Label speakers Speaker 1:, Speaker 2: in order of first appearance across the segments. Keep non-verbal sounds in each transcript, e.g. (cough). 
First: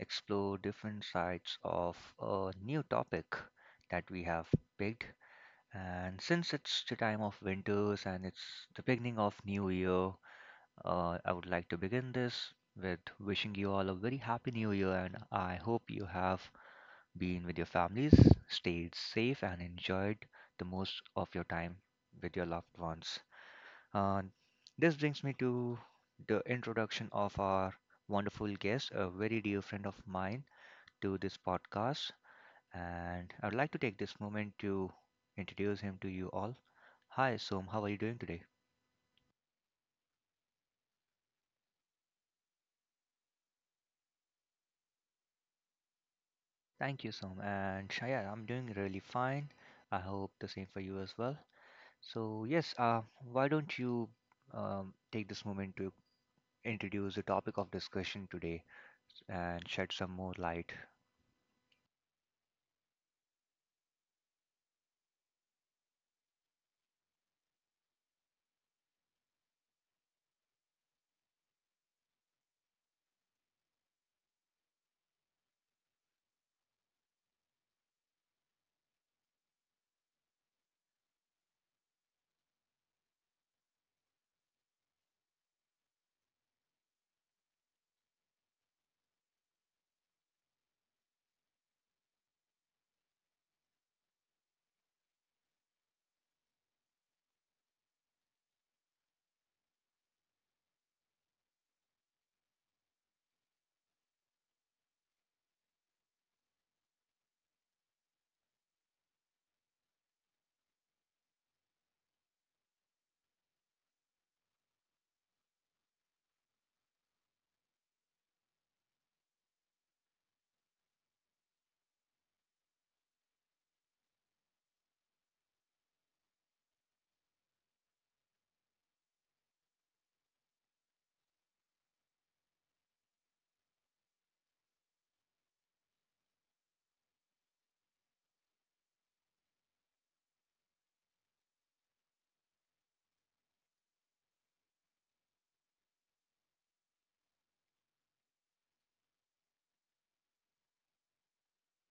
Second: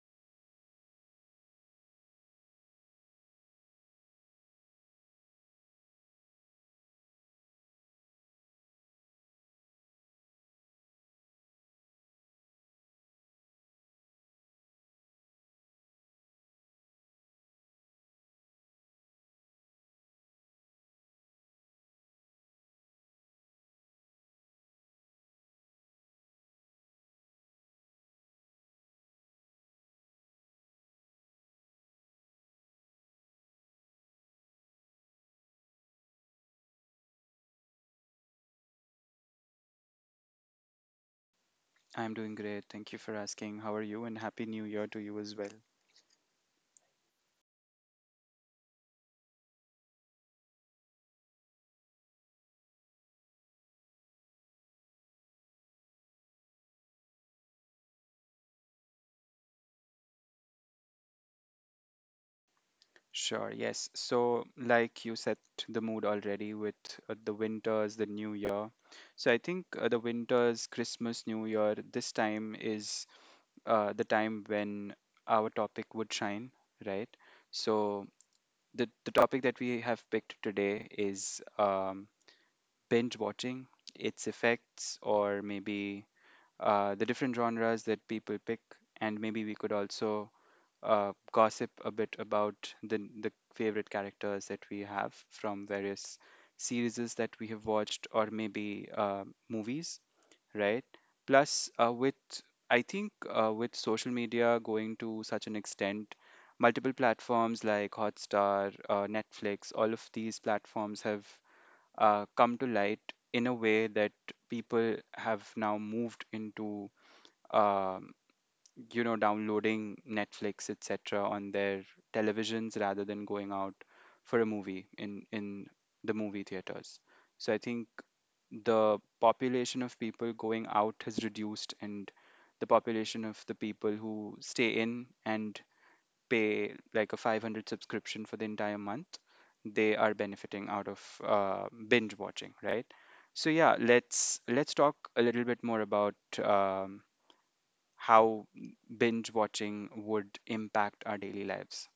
Speaker 1: explore different sides of a new topic that we have picked. And since it's the time of winters and it's the beginning of new year, I would like to begin this with wishing you all a very happy new year and I hope you have been with your families, stayed safe and enjoyed the most of your time with your loved ones. Uh, this brings me to the introduction of our wonderful guest, a very dear friend of mine, to this podcast. And I would like to take this moment to introduce him to you all. Hi, Som. How are you doing today?
Speaker 2: I'm doing great. Thank you for asking. How are you? And Happy New Year to you as well.
Speaker 1: Thank you, Som. And Shaya, I'm doing really fine. I hope the same for you as well. So, yes, why don't you take this moment to introduce the topic of discussion today and shed some more light.
Speaker 2: Sure, yes. So, like you set the mood already with the winters, the new year. So, I think the winters, Christmas, New Year, this time is the time when our topic would shine, right? So, the topic that we have picked today is binge watching, its effects, or maybe the different genres that people pick. And maybe we could also gossip a bit about the favorite characters that we have from various series that we have watched or maybe movies, right? Plus, with I think with social media going to such an extent, multiple platforms like Hotstar, Netflix, all of these platforms have come to light in a way that people have now moved into. um you know, downloading Netflix, etc., on their televisions rather than going out for a movie in the movie theaters. So I think the population of people going out has reduced, and the population of the people who stay in and pay like a 500 subscription for the entire month, they are benefiting out of binge watching, right? So yeah, let's talk a little bit more about um, how binge watching would impact our daily lives.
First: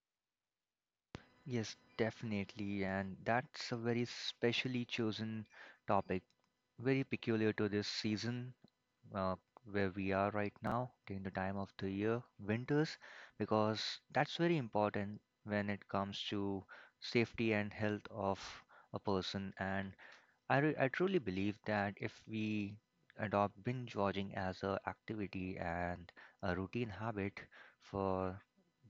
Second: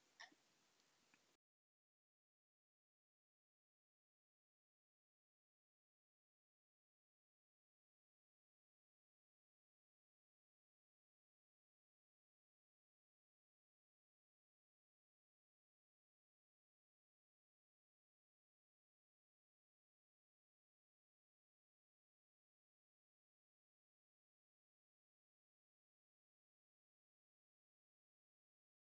Speaker 1: Yes, definitely. And that's a very specially chosen topic, very peculiar to this season, uh, where we are right now during the time of the year, winters, because that's very important when it comes to safety and health of a person. And I truly believe that if we adopt binge watching as a activity and a routine habit for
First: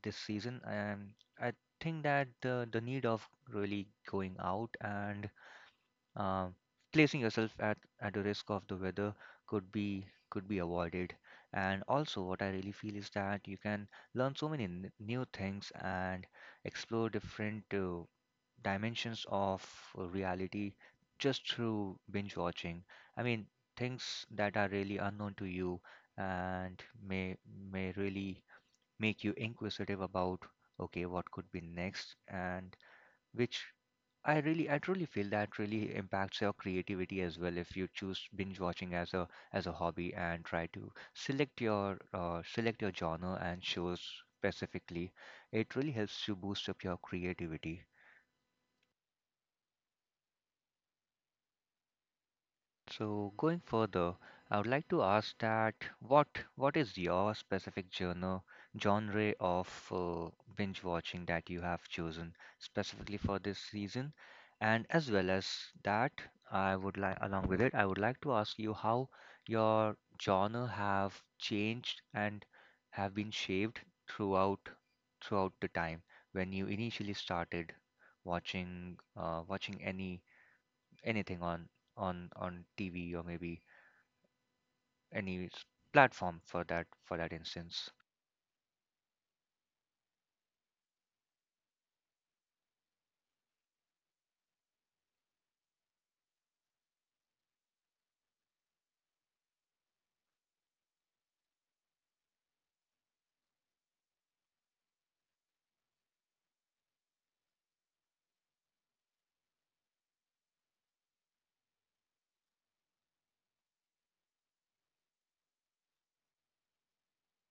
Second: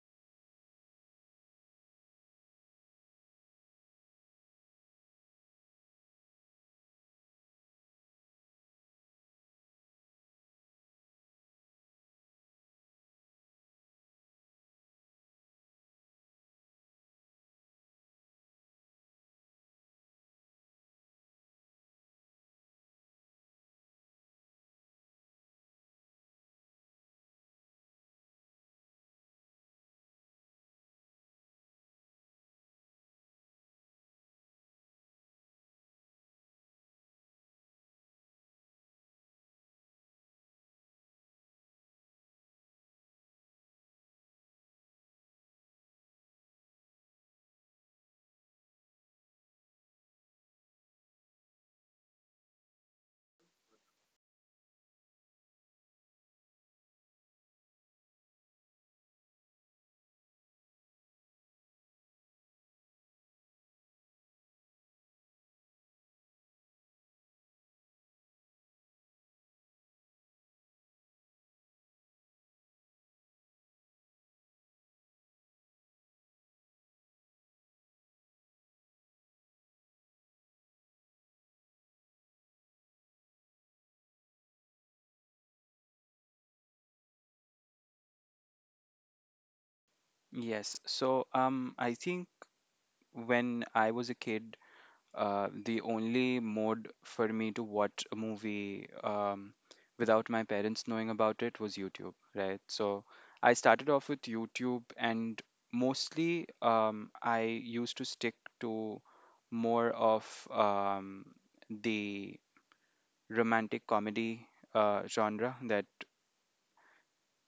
Speaker 1: this season, I think that the need of really going out and uh, placing yourself at the risk of the weather could be avoided. And also, what I really feel is that you can learn so many new things and explore different dimensions of reality just through binge watching. I mean, things that are really unknown to you and may may really make you inquisitive about okay, what could be next and which I truly feel that really impacts your creativity as well. If you choose binge watching as a hobby and try to select your select your genre and shows specifically, it really helps to boost up your creativity. So going further, I would like to ask that what what is your specific genre of uh, binge watching that you have chosen specifically for this season, and as well as that, I would like along with it, I would like to ask you how your genre have changed and have been shaped throughout throughout the time when you initially started watching anything on on TV or maybe any s- platform for that instance.
Speaker 2: Yes, so I think when I was a kid, the only mode for me to watch a movie without my parents knowing about it was YouTube, right? So I started off with YouTube, and mostly I used to stick to more of the romantic comedy genre that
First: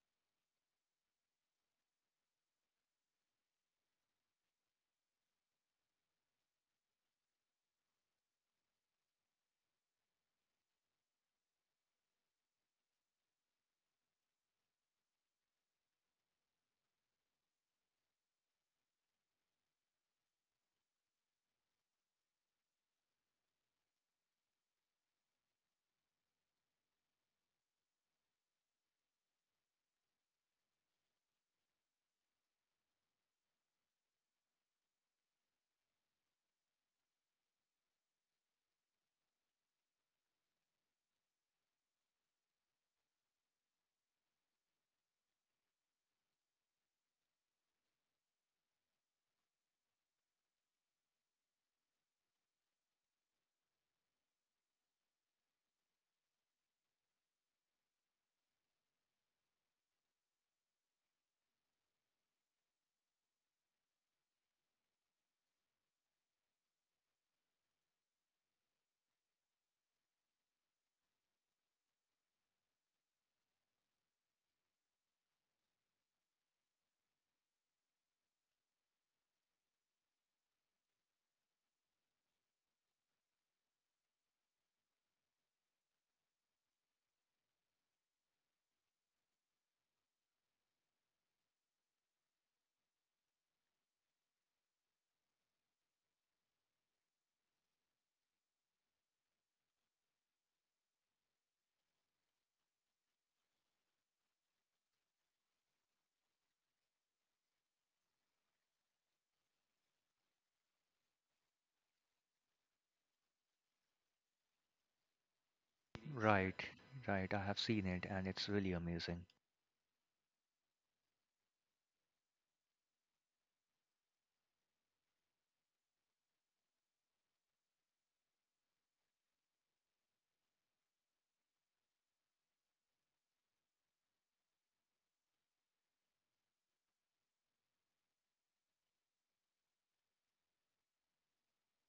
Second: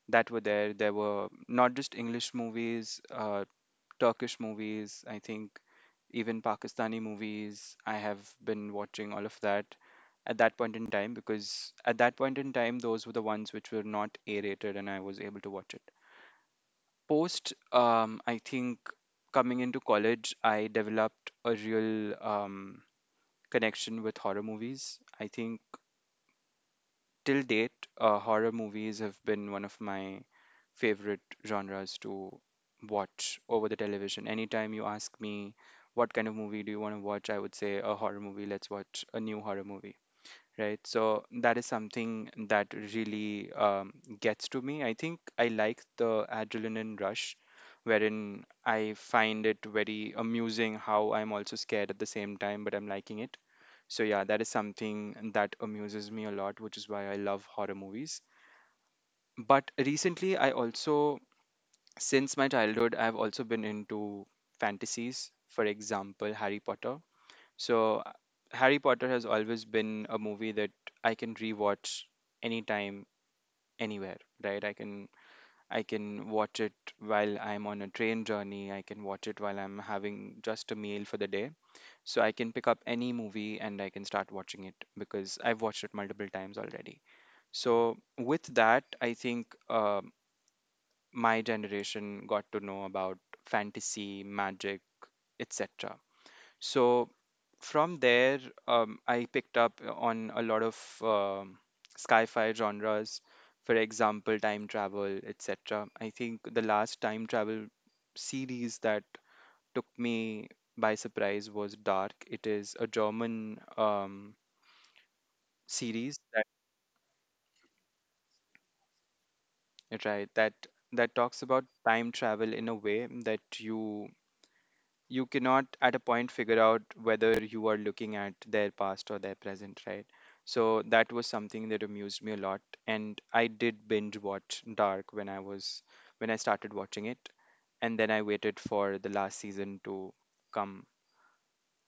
Speaker 2: were there. There were not just English movies, Turkish movies, I think even Pakistani movies. I have been watching all of that at that point in time because at that point in time, those were the ones which were not A rated and I was able to watch it. Post, I think coming into college, I developed a real connection with horror movies. I think till date, horror movies have been one of my favorite genres to watch over the television. Anytime you ask me what kind of movie do you want to watch, I would say a horror movie. Let's watch a new horror movie, right? So that is something that really gets to me. I think I like the adrenaline rush, wherein I find it very amusing how I'm also scared at the same time, but I'm liking it. So yeah, that is something that amuses me a lot, which is why I love horror movies. But recently, I also, since my childhood, I've also been into fantasies. For example, Harry Potter. So, Harry Potter has always been a movie that I can rewatch anytime, anywhere, right? I can watch it while I'm on a train journey. I can watch it while I'm having just a meal for the day. So I can pick up any movie and I can start watching it because I've watched it multiple times already. So with that, I think my generation got to know about fantasy, magic, etc. So from there, I picked up on a lot of sci-fi genres, for example, time travel, etc. I think the last time travel series that took me by surprise was Dark. It is a German series that
Speaker 1: Right, right. I have seen it and it's really amazing.
Speaker 2: right that that talks about time travel in a way that you cannot at a point figure out whether you are looking at their past or their present, right? So that was something that amused me a lot, and I did binge watch Dark when I was when I started watching it, and then I waited for the last season to come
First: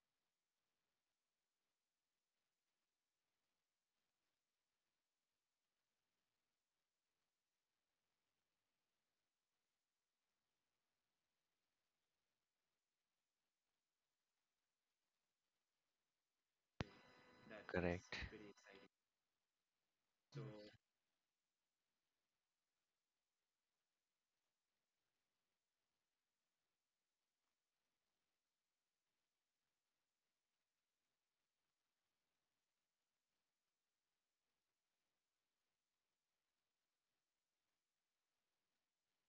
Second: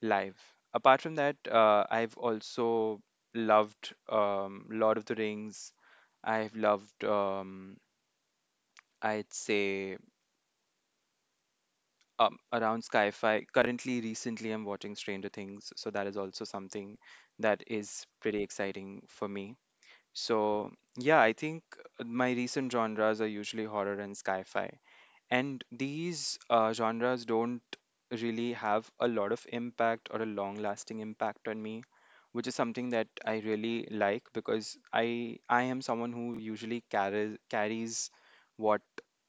Speaker 2: live. Apart from that, I've also loved Lord of the Rings. I've loved I'd say around sci-fi. Currently, recently, I'm watching Stranger Things, so that is also something that is
Speaker 1: Correct.
Speaker 2: pretty exciting for me. So yeah, I think my recent genres are usually horror and sci-fi. And these genres don't really have a lot of impact or a long lasting impact on me, which is something that I really like because I am someone who usually carries what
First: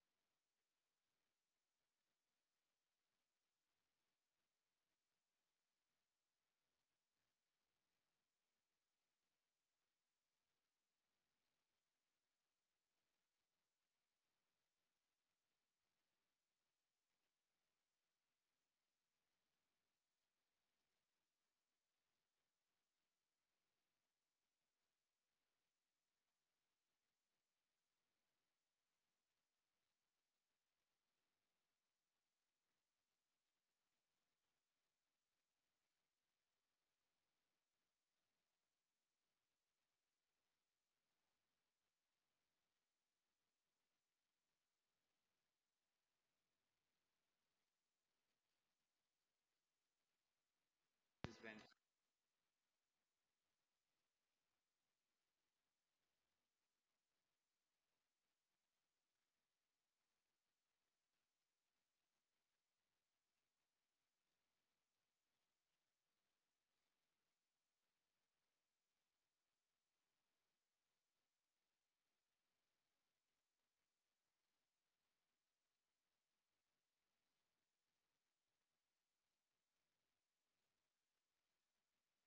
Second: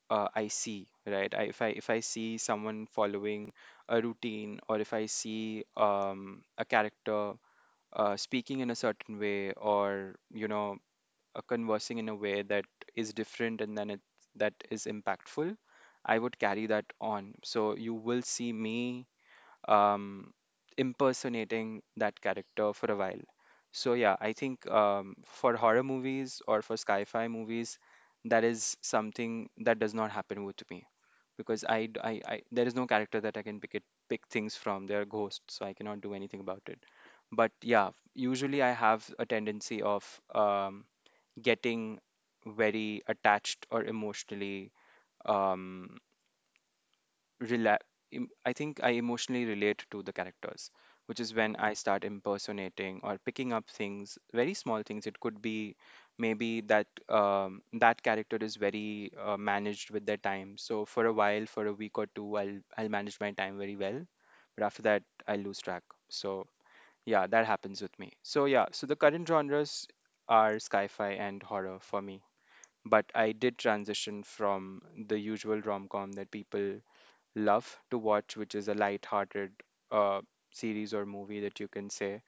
Speaker 2: I see, right? I, if I see someone following a routine, or if I see a character speaking in a certain way, or you know conversing in a way that is different, and then it that is impactful, I would carry that on, so you will see me um, impersonating that character for a while. So yeah, I think for horror movies or for sci-fi movies, that is something that does not happen with me because I, d- I- there is no character that I can pick things from. They are ghosts, so I cannot do anything about it. But yeah, usually I have a tendency of um, getting very attached or emotionally um, rela- I think I emotionally relate to the characters, which is when I start impersonating or picking up things, very small things. It could be maybe that that character is very managed with their time. So for a while, for a week or two, I'll manage my time very well, but after that, I lose track. So yeah, that happens with me. So yeah, so the current genres are sci-fi and horror for me. But I did transition from the usual rom-com that people love to watch, which is a light-hearted uh, series or movie that you can say.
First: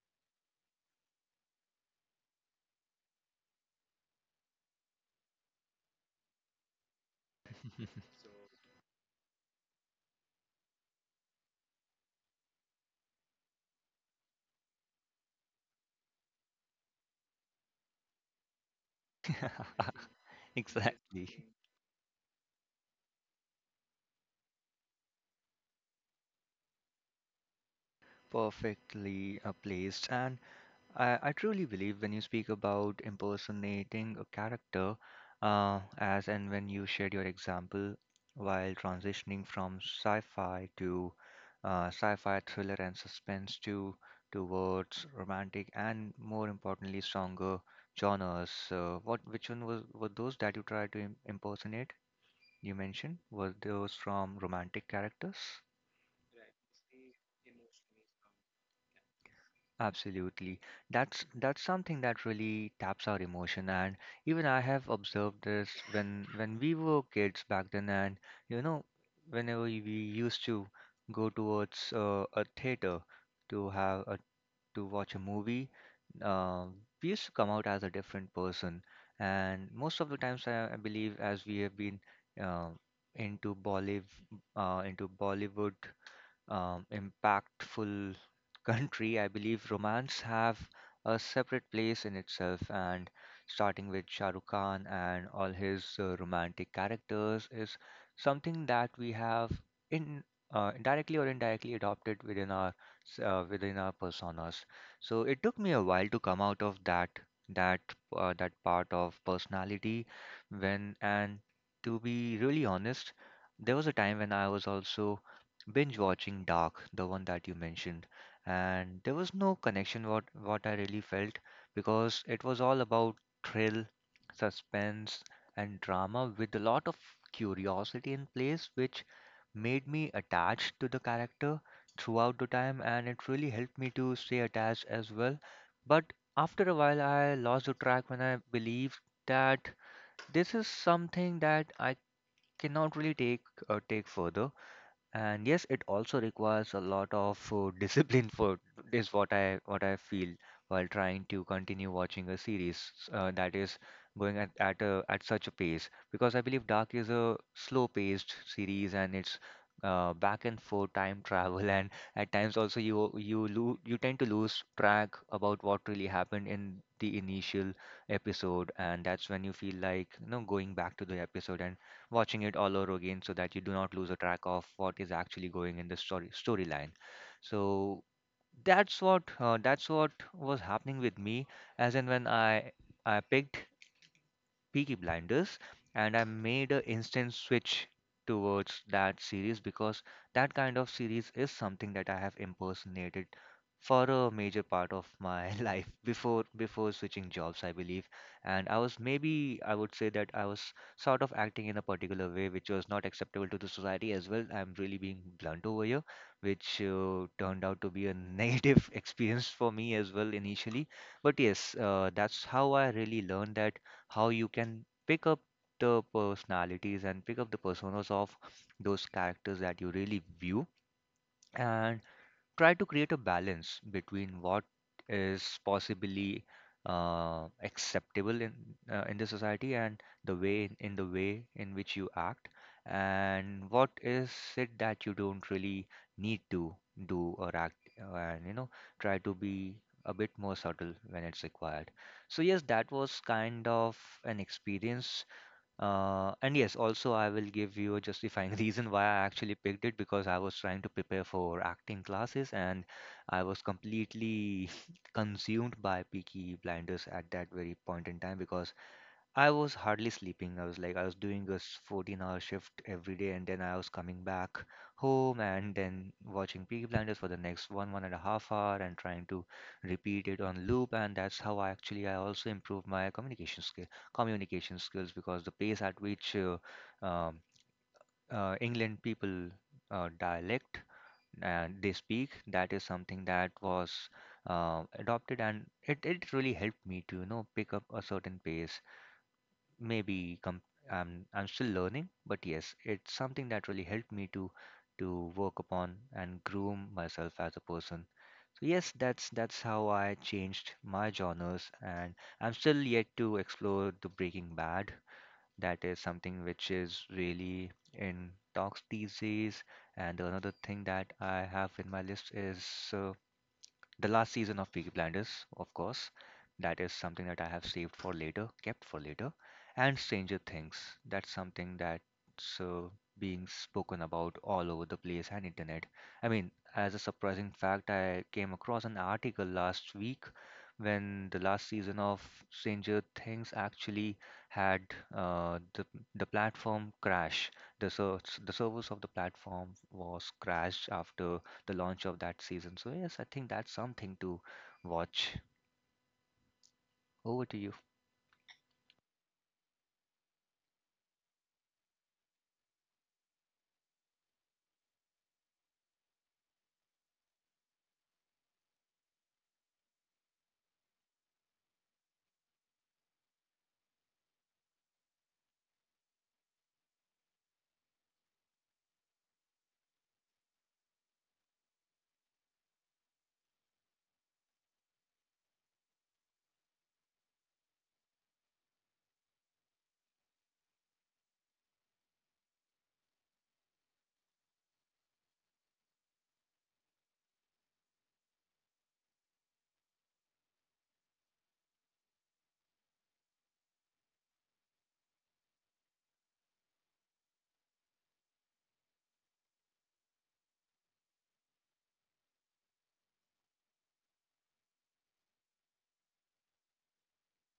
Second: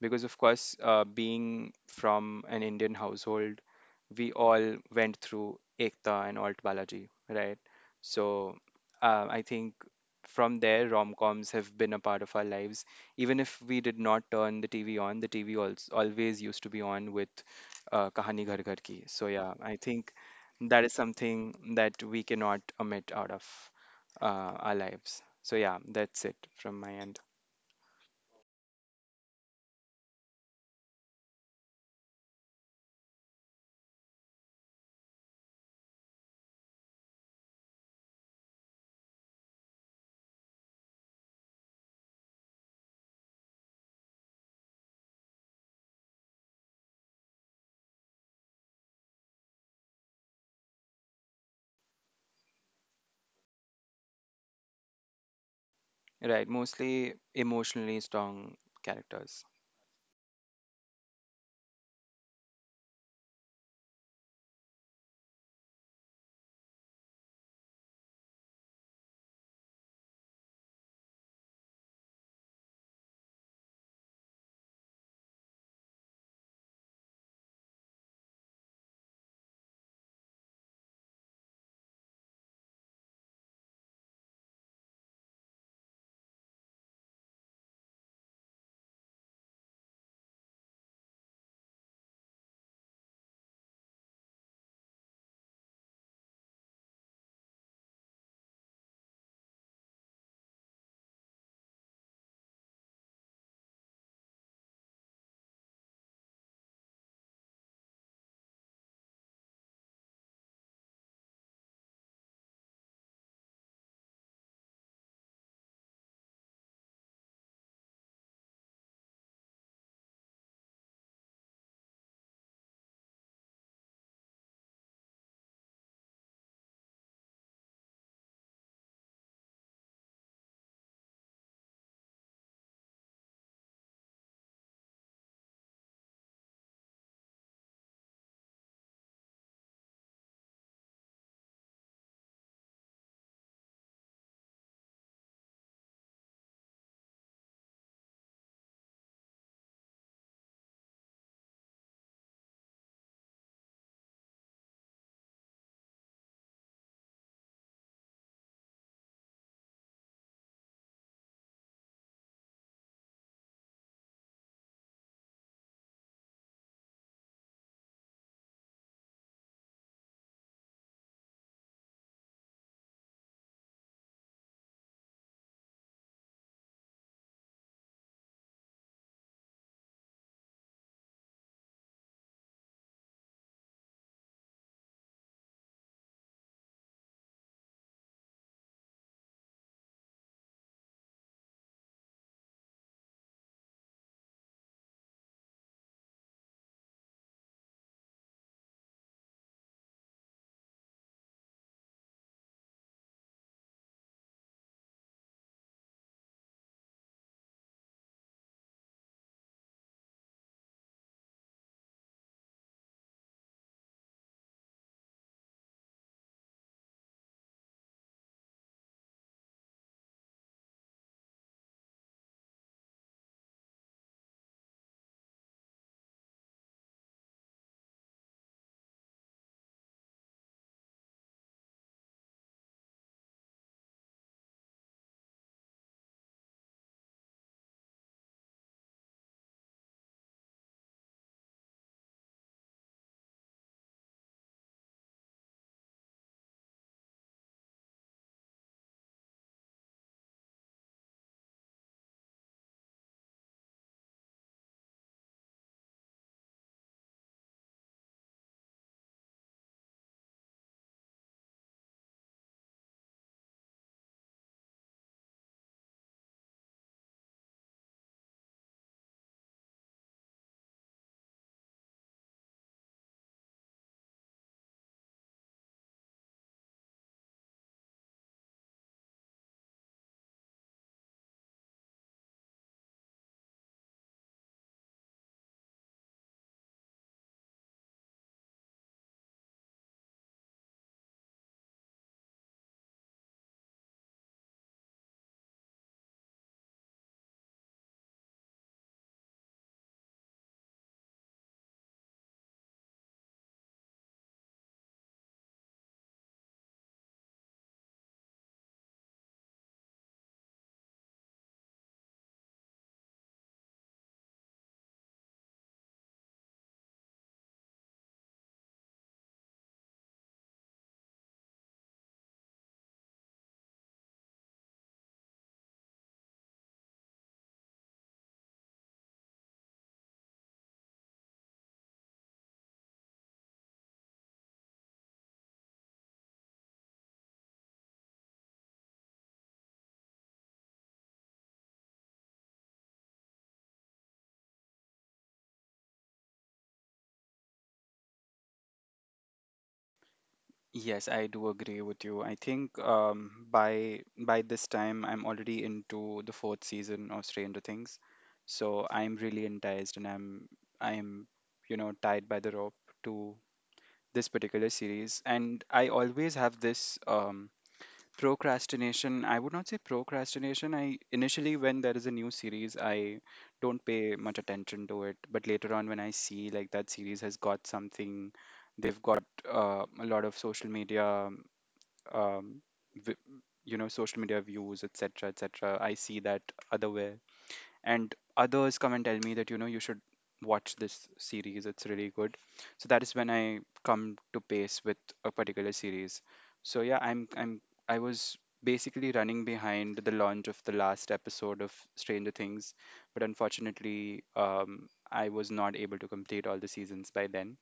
Speaker 2: Because of course, being from an Indian household, we all went through Ekta and Alt Balaji, right?
Speaker 1: (laughs)
Speaker 2: So I think from there, rom-coms have been a part of our lives. Even if we did not turn the TV on, the TV also always used to be on with Kahani Ghar Ghar Ki. So yeah, I think
Speaker 1: (laughs)
Speaker 2: that is
Speaker 1: Exactly.
Speaker 2: something that we cannot omit out of uh, our lives. So yeah, that's it from my end.
Speaker 1: Perfectly placed. And I truly believe when you speak about impersonating a character, as and when you shared your example while transitioning from sci-fi to sci-fi thriller and suspense to towards romantic and more importantly stronger genres. What Which one was were those that you tried to im impersonate? You mentioned were those from romantic characters?
Speaker 2: Right, mostly emotionally strong characters.
Speaker 1: Absolutely. That's something that really taps our emotion and even I have observed this when we were kids back then and you know whenever we used to go towards a theater to to watch a movie, uh, we used to come out as a different person, and most of the times I believe as we have been uh, into Bollywood into Bollywood, impactful country, I believe romance have a separate place in itself. And starting with Shah Rukh Khan and all his romantic characters is something that we have in indirectly or indirectly adopted within our within our personas. So it took me a while to come out of that that that part of personality when and to be really honest, there was a time when I was also binge watching Dark, the one that you mentioned, and there was no connection what I really felt, because it was all about thrill, suspense, and drama with a lot of curiosity in place, which made me attached to the character throughout the time, and it really helped me to stay attached as well. But after a while, I lost the track when I believed that this is something that I cannot really take take further. And yes, it also requires a lot of (laughs) discipline, for is what I feel while trying to continue watching a series that is going at such a pace, because I believe Dark is a slow-paced series and it's back and forth time (laughs) travel, and at times also you lo you tend to lose track about what really happened in the initial episode, and that's when you feel like you know going back to the episode and watching it all over again so that you do not lose a track of what is actually going in the storyline. So that's what was happening with me as in when I picked Peaky Blinders, and I made an instant switch towards that series because that kind of series is something that I have impersonated for a major part of my (laughs) life before switching jobs, I believe. And I was maybe I would say that I was sort of acting in a particular way which was not acceptable to the society as well. I'm really being blunt over here, which turned out to be a (laughs) negative experience for me as well initially. But yes, that's how I really learned that how you can pick up the personalities and pick up the personas of those characters that you really view and try to create a balance between what is possibly acceptable in the society and the way in which you act and what is it that you don't really need to do or act, and you know try to be a bit more subtle when it's required. So yes, that was kind of an experience, and yes, also I will give you a justifying (laughs) reason why I actually picked it, because I was trying to prepare for acting classes, and I was completely (laughs) consumed by Peaky Blinders at that very point in time because I was hardly sleeping. I was like, I was doing 14-hour shift every day, and then I was coming back home and then watching Peaky Blinders for the next one and a half hour and trying to repeat it on loop. And that's how I also improved my communication skills, because the pace at which um, England people dialect and they speak, that is something that was adopted, and it really helped me to, you know, pick up a certain pace, maybe com- I'm still learning, but yes, it's something that really helped me to work upon and groom myself as a person. So yes, that's how I changed my genres, and I'm still yet to explore the Breaking Bad. That is something which is really in talks these days. And another thing that I have in my list is uh, the last season of Peaky Blinders, of course. That is something that I have saved for later, kept for later. And Stranger Things. That's something that's being spoken about all over the place and internet. I mean, as a surprising fact, I came across an article last week when the last season of Stranger Things actually had uh, the the platform crash. The servers of the platform was crashed after the launch of that season. So yes, I think that's something to watch. Over to you.
Speaker 2: Yes, I do agree with you. I think by this time, I'm already into the fourth season of Stranger Things, so I'm really enticed, and I'm you know tied by the rope to this particular series. And I always have this procrastination. I would not say procrastination. I initially, when there is a new series, I don't pay much attention to it, but later on when I see like that series has got something, they've got a lot of social media um, vi- you know, social media views, etc., etc. I see that other way, and others come and tell me that you know you should watch this series, it's really good. So that is when I come to pace with a particular series. So yeah, I was basically running behind the launch of the last episode of Stranger Things. But unfortunately, I was not able to complete all the seasons by then,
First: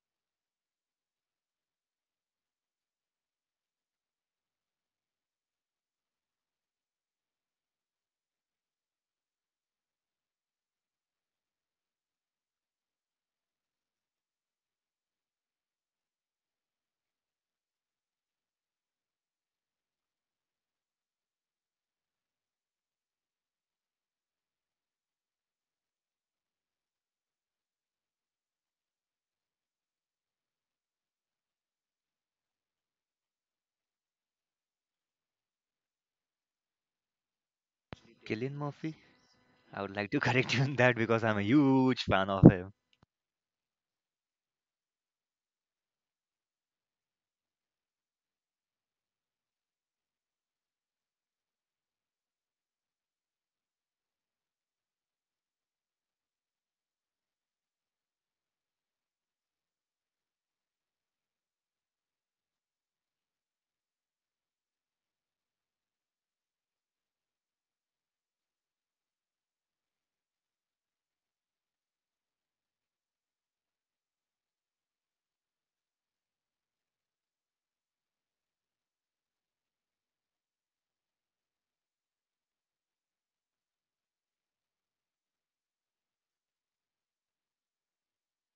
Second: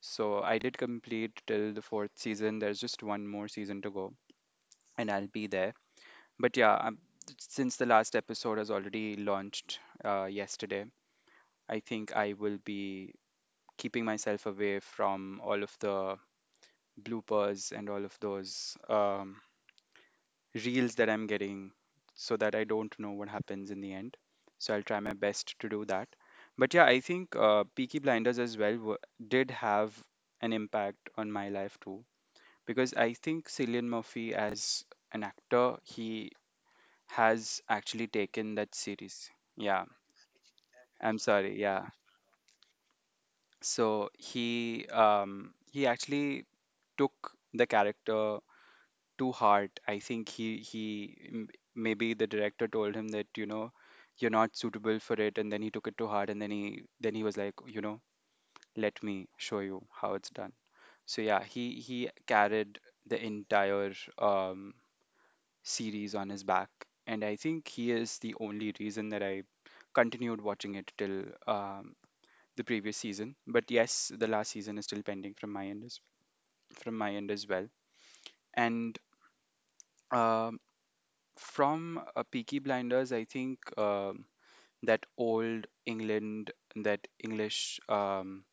Speaker 2: so I did complete till the fourth season. There's just one more season to go, and I'll be there. But yeah, since the last episode has already launched yesterday, I think I will be keeping myself away from all of the bloopers and all of those reels that I'm getting so that I don't know what happens in the end. So I'll try my best to do that. But yeah, I think Peaky Blinders as well did have an impact on my life too. Because I think Cillian Murphy as an actor, he has actually
Speaker 1: Killian
Speaker 2: taken that
Speaker 1: Murphy.
Speaker 2: series.
Speaker 1: I
Speaker 2: Yeah,
Speaker 1: would like to (laughs) correct you on that
Speaker 2: I'm
Speaker 1: because I'm a
Speaker 2: sorry. Yeah.
Speaker 1: huge fan of him.
Speaker 2: So he actually took the character to heart. I think maybe the director told him that you know you're not suitable for it, and then he took it to heart, and then he was like, you know, let me show you how it's done. So yeah, he carried the entire um series on his back, and I think he is the only reason that I continued watching it till the previous season. But yes, the last season is still pending from my end as well. And um, from Peaky Blinders, I think that old England, that English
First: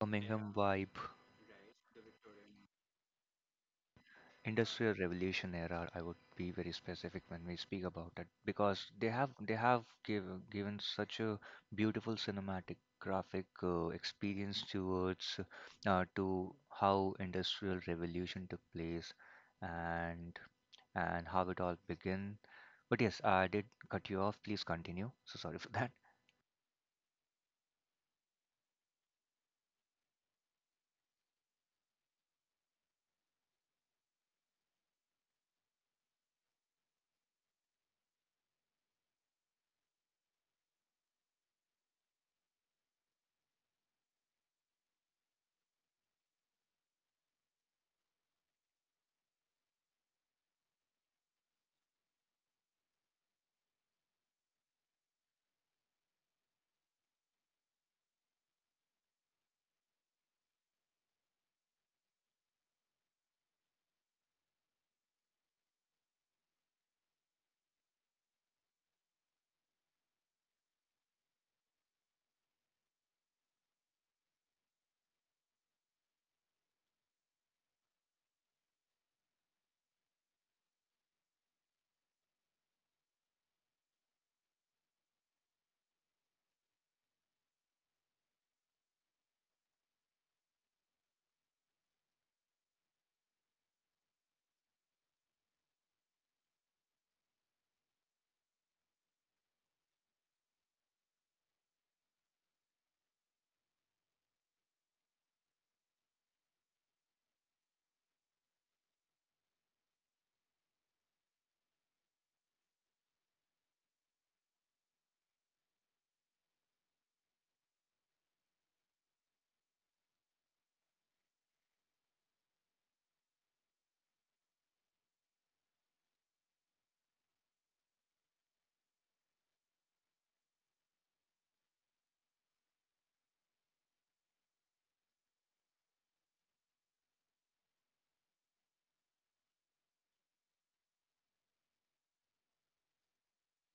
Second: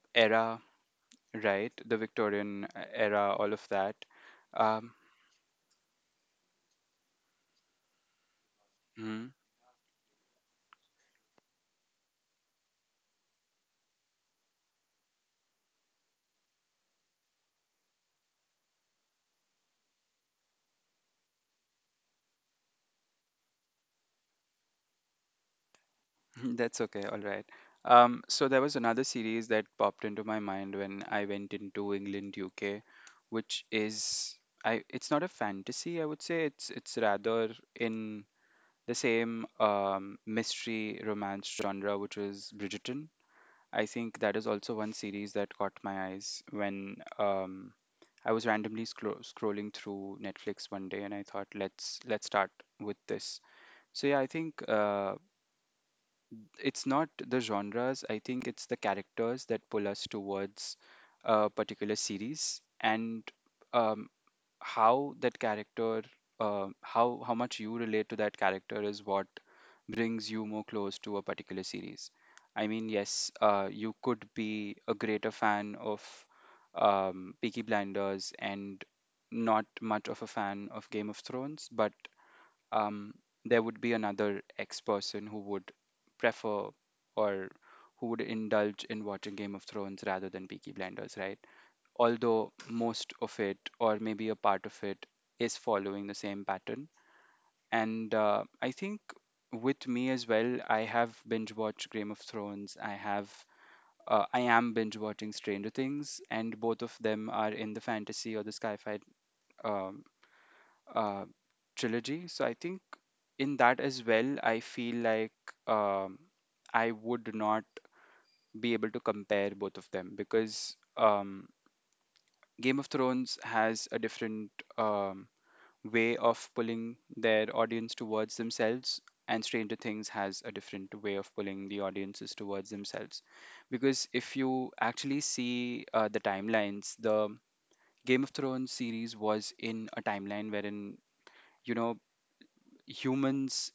Speaker 1: Yeah. Birmingham
Speaker 2: era,
Speaker 1: vibe.
Speaker 2: right? The Victorian era, all of that. Um,
Speaker 1: Industrial revolution era, I would be very specific when we speak about it, because
Speaker 2: hmm.
Speaker 1: they have give, given such a beautiful cinematic graphic experience towards to how industrial revolution took place and how it all began. But yes, I did cut you off, please continue, so sorry for that.
Speaker 2: (laughs) That's okay. All right. So there was another series that popped into my mind when I went into England, UK, which is I it's not a fantasy, I would say. It's rather in the same mystery romance genre, which is Bridgerton. I think that is also one series that caught my eyes when I was randomly scrolling through Netflix one day, and I thought, let's start with this. So yeah, I think it's not the genres. I think it's the characters that pull us towards a particular series and um, how that character, how much you relate to that character is what brings you more close to a particular series. I mean, yes, you could be a greater fan of Peaky Blinders and not much of a fan of Game of Thrones, but um, there would be another X person who would prefer or who would indulge in watching Game of Thrones rather than Peaky Blinders, right? Although most of it, or maybe a part of it, is following the same pattern. And I think with me as well, I have binge watched Game of Thrones. I have. I am binge watching Stranger Things, and both of them are in the fantasy or the sci-fi uh, uh, trilogy. So I think in that as well, I feel like um, I would not be able to compare both of them because Game of Thrones has a different um, way of pulling their audience towards themselves, and Stranger Things has a different way of pulling the audiences towards themselves. Because if you actually see the timelines, the Game of Thrones series was in a timeline wherein, you know, humans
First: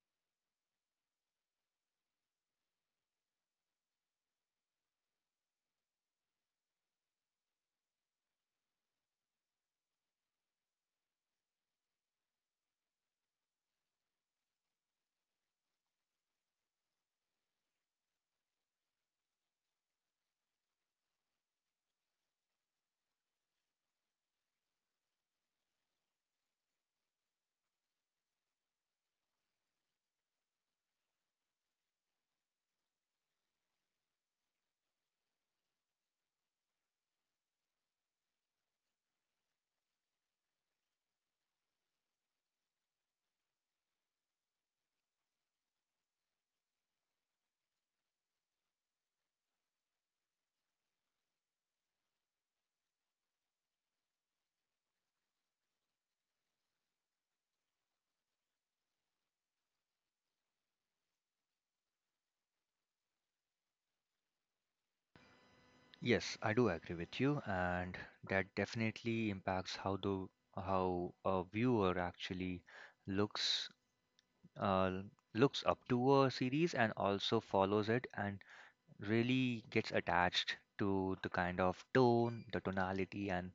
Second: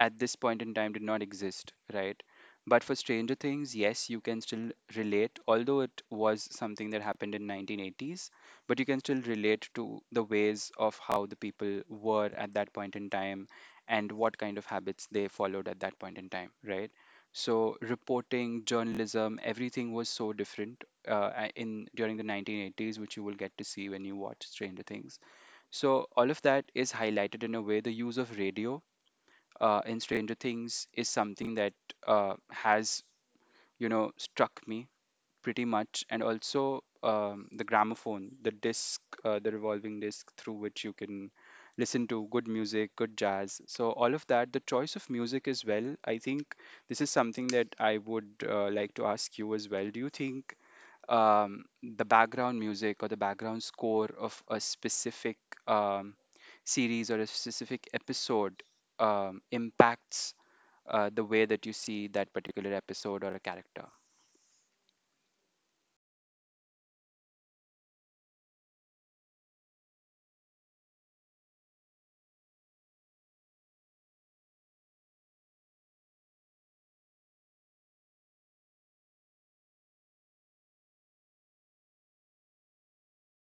Speaker 2: at this point in time did not exist, right? But for Stranger Things, yes, you can still relate, although it was something that happened in 1980s, but you can still relate to the ways of how the people were at that point in time and what kind of habits they followed at that point in time, right? So reporting, journalism, everything was so different in during the 1980s, which you will get to see when you watch Stranger Things. So all of that is highlighted in a way. The use of radio in Stranger Things is something that has, you know, struck me pretty much. And also the gramophone, the disc, the revolving disc through which you can listen to good music, good jazz. So, all of that, the choice of music as well. I think this is something that I would like to ask you as well. Do you think the background music or the background score of a specific um, series or a specific episode impacts the way that you see that particular episode or a character.
Speaker 1: Yes, I do agree with you, and that definitely impacts how a viewer actually looks uh, looks up to a series and also follows it and really gets attached to the kind of tone, the tonality, and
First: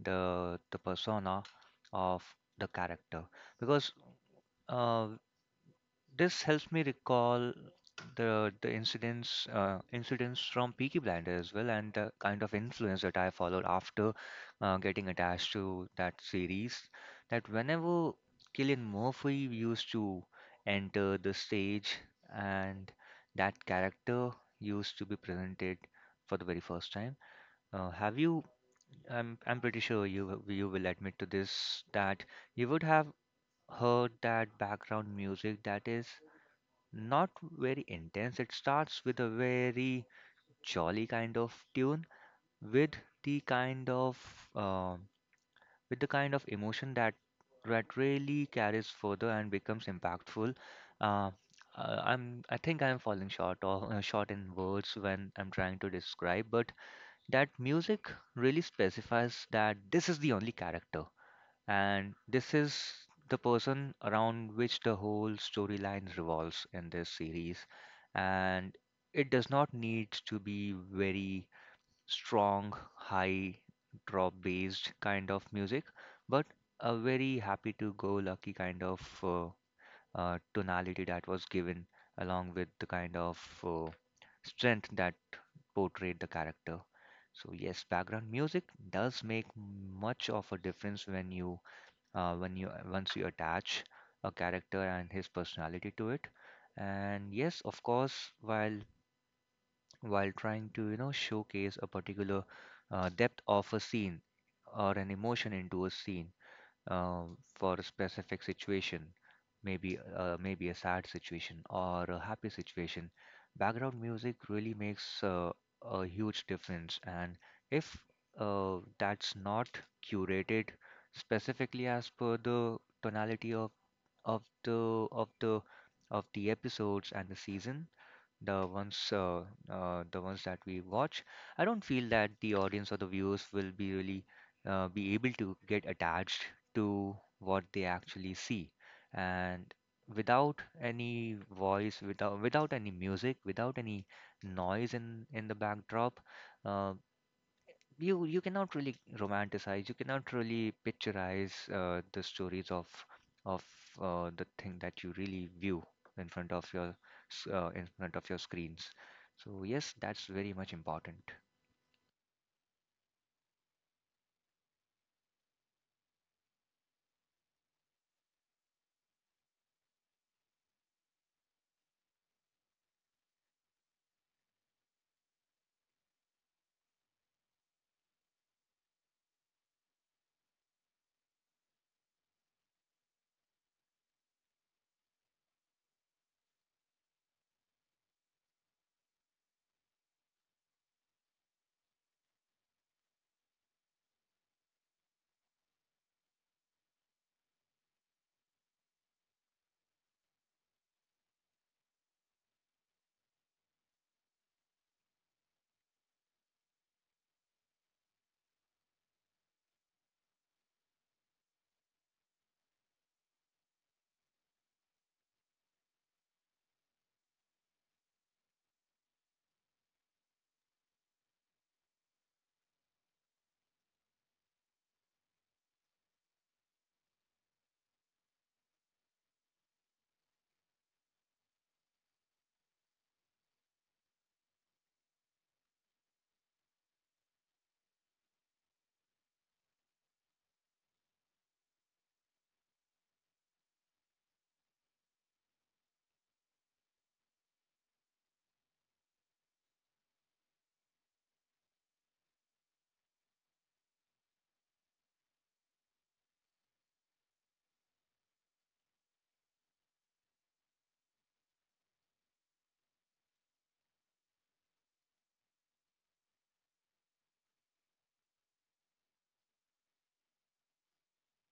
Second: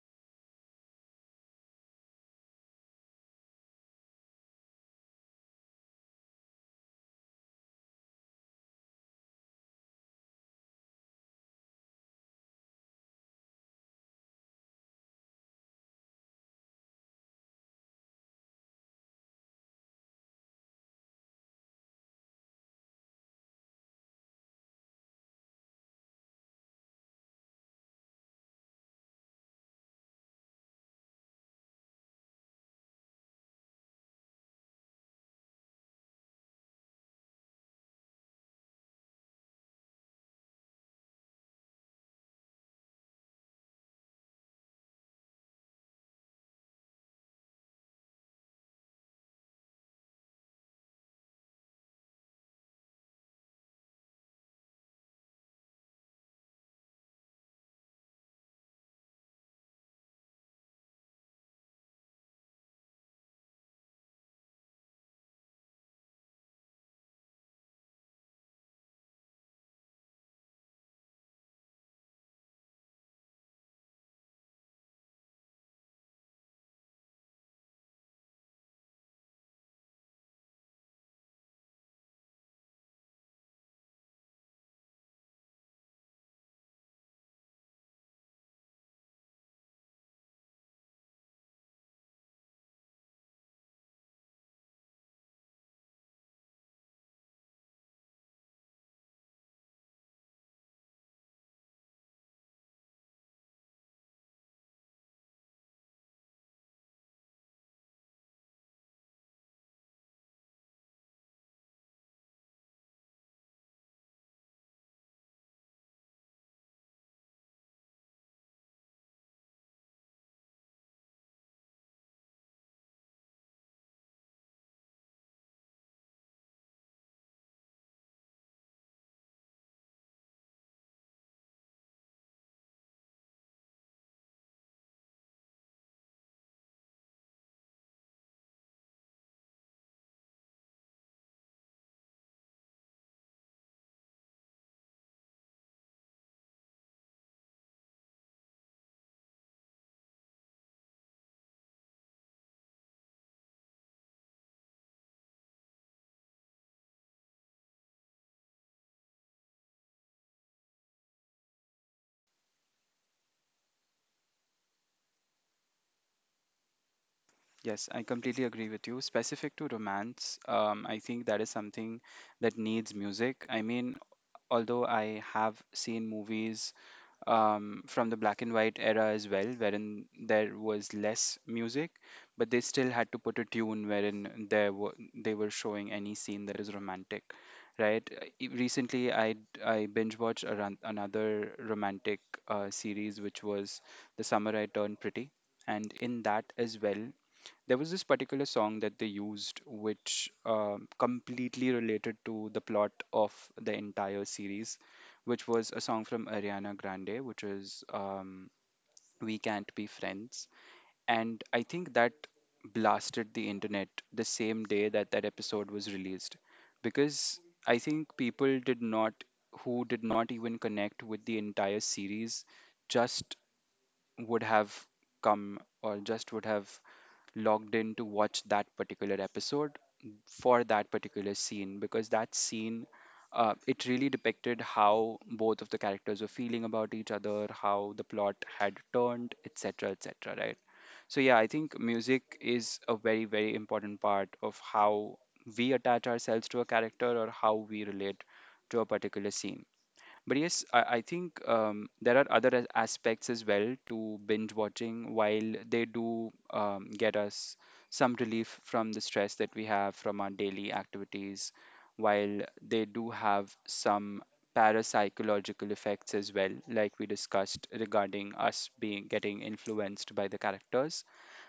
Speaker 1: the persona of the character. Because uh, this helps me recall the incidents from Peaky Blinders as well, and the kind of influence that I followed after getting attached to that series. That whenever Killian Murphy used to enter the stage, and that character used to be presented for the very first time. Have you? I'm pretty sure you will admit to this that you would have heard that background music that is. Not very intense. It starts with a very jolly kind of tune, with the kind of uh, with the kind of emotion that really carries further and becomes impactful. Uh, I think I'm falling short or short in words when I'm trying to describe, but that music really specifies that this is the only character. And this is the person around which the whole storyline revolves in this series. And it does not need to be very strong, high drop based kind of music, but a very happy to go lucky kind of tonality that was given along with the kind of uh, strength that portrayed the character. So yes, background music does make much of a difference when you once you attach a character and his personality to it. And yes, of course, while trying to showcase a particular depth of a scene or an emotion into a scene, for a specific situation, maybe maybe a sad situation or a happy situation. Background music really makes a huge difference, and if that's not curated specifically as per the tonality of of the of the the episodes and the season, the ones uh, the ones that we watch. I don't feel that the audience or the viewers will be really be able to get attached to what they actually see and without any voice, without any music, without any noise in the backdrop. Uh, you you cannot really romanticize, you cannot really picturize the stories of of the thing that you really view in front of your in front of your screens. So yes, that's very much important.
Speaker 2: Yes, I completely agree with you. Specific to romance, I think that is something that needs music. I mean, although I have seen movies from the black and white era as well, wherein there was less music, but they still had to put a tune wherein there were they were showing any scene that is romantic, right? Recently, I binge watched another romantic series which was The Summer I Turned Pretty, and in that as well, there was this particular song that they used which completely related to the plot of the entire series, which was a song from Ariana Grande, which is We Can't Be Friends. And I think that blasted the internet the same day that that episode was released, because I think people did not, who did not even connect with the entire series, just would have come, or just would have logged in to watch that particular episode for that particular scene, because that scene, it really depicted how both of the characters were feeling about each other, how the plot had turned, etc., etc., right? So yeah, I think music is a very, very important part of how we attach ourselves to a character or how we relate to a particular scene. But yes, I think there are other aspects as well to binge watching. While they do get us some relief from the stress that we have from our daily activities, while they do have some parapsychological effects as well, like we discussed regarding us being getting influenced by the characters.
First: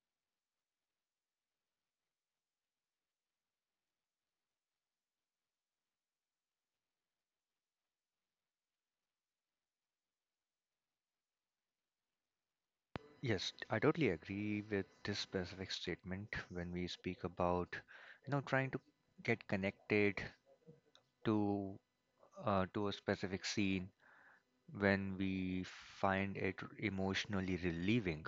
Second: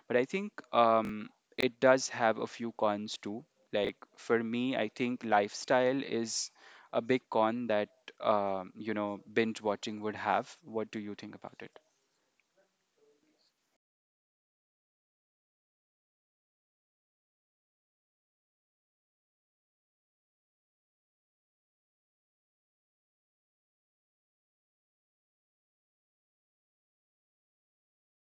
Speaker 2: But I think it does have a few cons too. Like for me, I think lifestyle is a big con that, you know, binge watching would have. What do you think about it?
Speaker 1: Yes, I totally agree with this specific statement. When we speak about trying to get connected to to a specific scene, when we find it emotionally relieving,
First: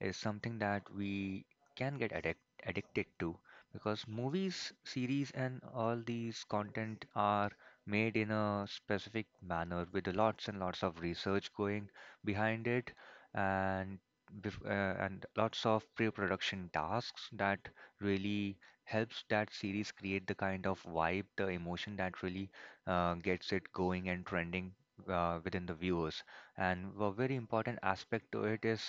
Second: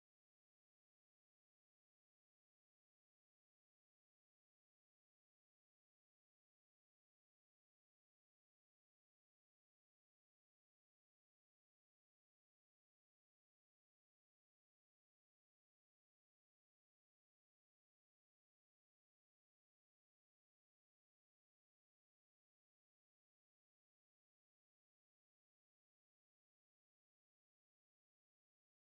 Speaker 1: is something that we can get addic addicted to, because movies, series, and all these content are made in a specific manner with lots and lots of research going behind it, and and lots of pre-production tasks that really helps that series create the kind of vibe, the emotion that really gets it going and trending within the viewers. And a very important aspect to it is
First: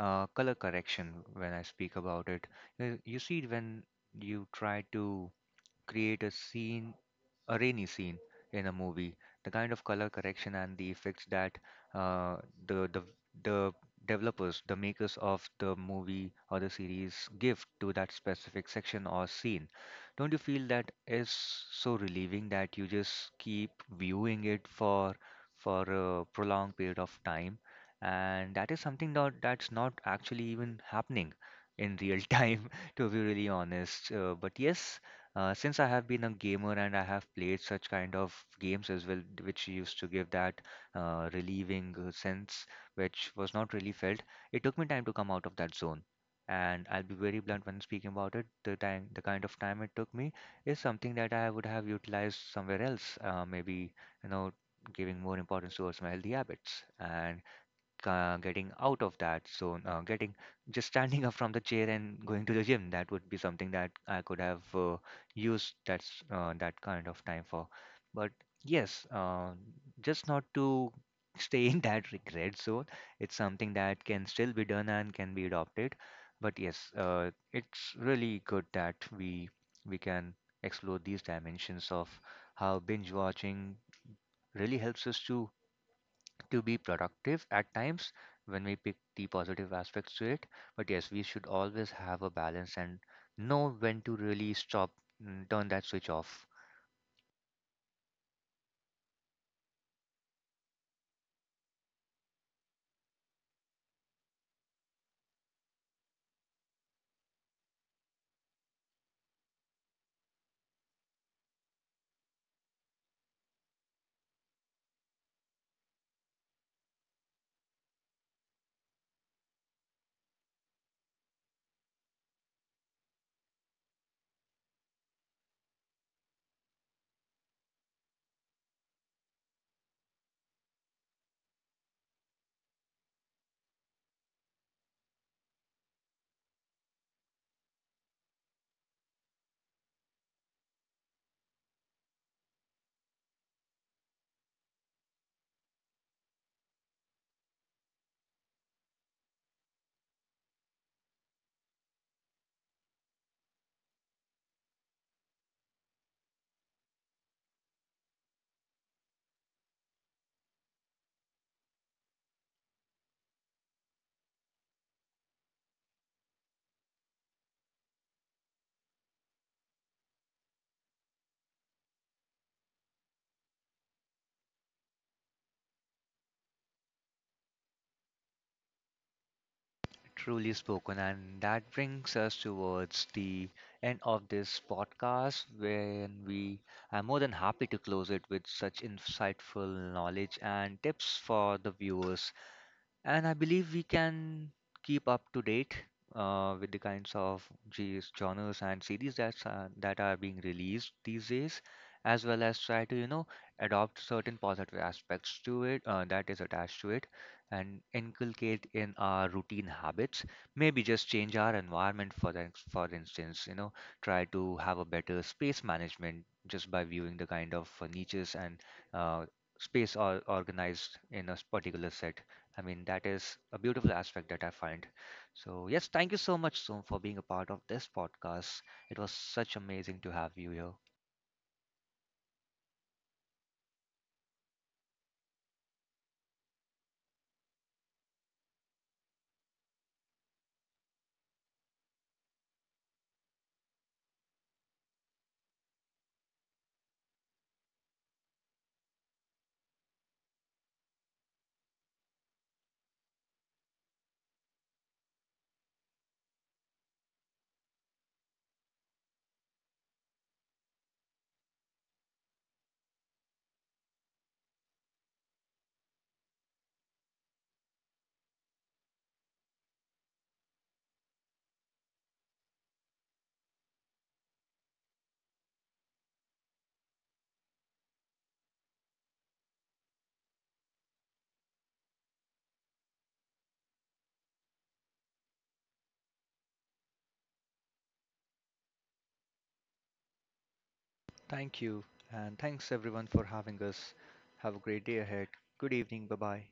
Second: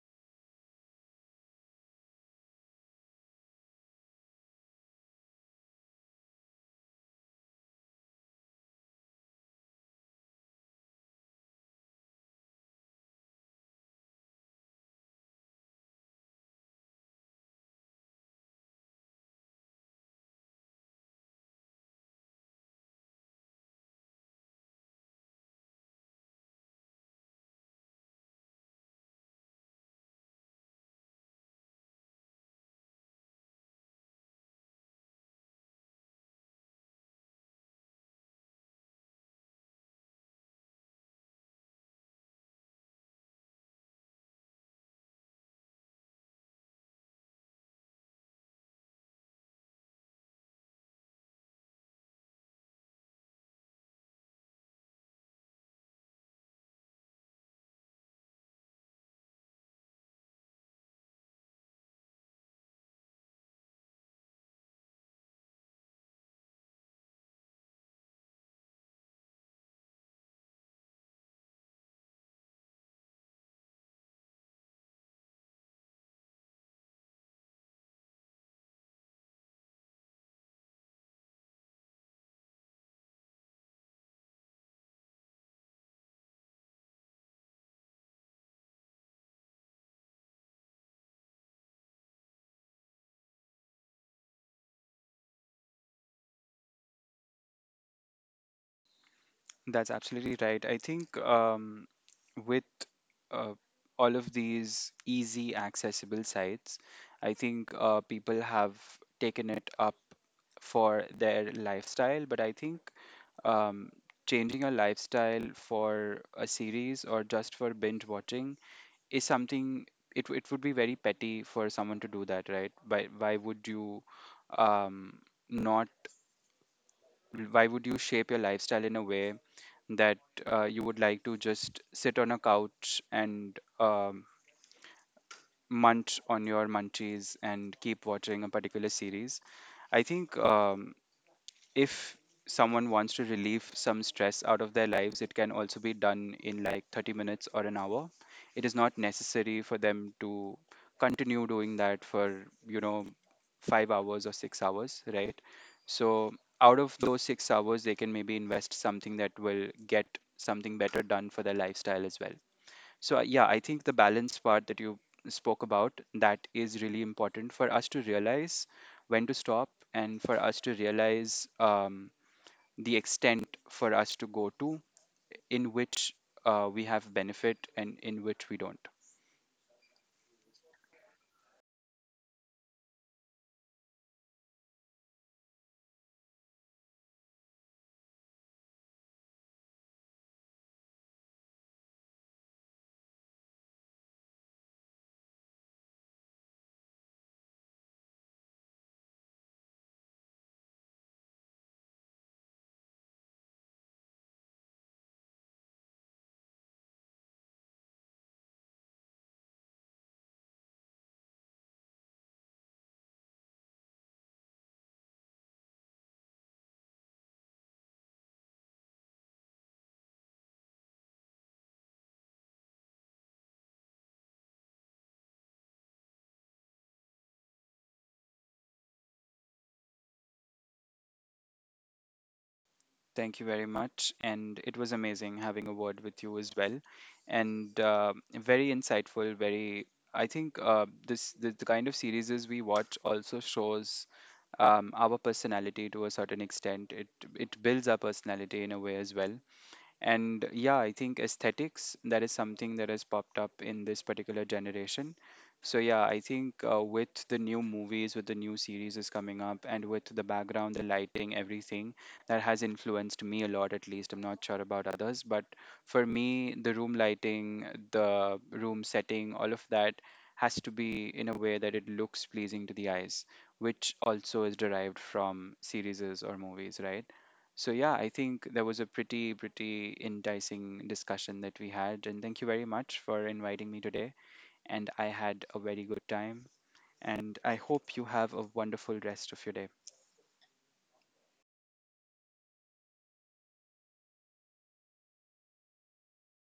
Speaker 1: color correction, when I speak about it. You see, when you try to create a rainy scene in a movie, the kind of color correction and the effects that uh, the the the developers, the makers of the movie or the series give to that specific section or scene. Don't you feel that is so relieving that you just keep viewing it for a prolonged period of time? And that is something that that's not actually even happening in real (laughs) time, to be really honest. But yes, since I have been a gamer and I have played such kind of games as well, which used to give that relieving sense, which was not really felt, it took me time to come out of that zone. And I'll be very blunt when speaking about it. The time, the kind of time it took me is something that I would have utilized somewhere else. Maybe, you know, giving more importance towards my healthy habits. And getting out of that zone, getting just standing (laughs) up from the chair and going to the gym. That would be something that I could have used that kind of time for. But yes, just not to (laughs) stay in that regret zone. It's something that can still be done and can be adopted. But yes, it's really good that we can explore these dimensions of how binge watching really helps us to be productive at times when we pick the positive aspects to it. But yes, we should always have a balance and know when to really stop, turn that switch off.
Speaker 2: That's absolutely right. I think with uh, all of these easy accessible sites, I think people have taken it up for their lifestyle. But I think um, changing a lifestyle for a series or just for binge watching is something, it would be very petty for someone to do that, right? Why would you um, not why would you shape your lifestyle in a way that you would like to just sit on a couch and munch on your munchies and keep watching a particular series? I think if someone wants to relieve some stress out of their lives, it can also be done in like 30 minutes or an hour. It is not necessary for them to continue doing that for, you know, 5 hours or 6 hours, right? So, out of those 6 hours, they can maybe invest something that will get something better done for their lifestyle as well. So, yeah, I think the balance part that you spoke about, that is really important for us to realize when to stop and for us to realize the extent for us to go to in which we have benefit and in which we don't.
Speaker 1: Truly spoken, and that brings us towards the end of this podcast, when we are more than happy to close it with such insightful knowledge and tips for the viewers. And I believe we can keep up to date with the kinds of G's genres and series that are being released these days, as well as try to, you know, adopt certain positive aspects to it that is attached to it, and inculcate in our routine habits. Maybe just change our environment for the, for instance, you know, try to have a better space management, just by viewing the kind of niches and uh, space or organized in a particular set. I mean, that is a beautiful aspect that I find. So yes, thank you so much, Soom, for being a part of this podcast. It was such amazing to have you here.
Speaker 2: Thank you very much. And it was amazing having a word with you as well. And very insightful, very, I think this the kind of series we watch also shows our personality to a certain extent. It builds our personality in a way as well. And yeah, I think aesthetics, that is something that has popped up in this particular generation. So yeah, I think with the new movies, with the new series is coming up, and with the background, the lighting, everything, that has influenced me a lot, at least. I'm not sure about others, but for me, the room lighting, the room setting, all of that has to be in a way that it looks pleasing to the eyes, which also is derived from series or movies, right? So yeah, I think that was a pretty, pretty enticing discussion that we had. And thank you very much for inviting me today. And I had a very good time. And I hope you have a wonderful rest of your day.
Speaker 1: Thank you, and thanks everyone for having us. Have a great day ahead. Good evening. Bye bye.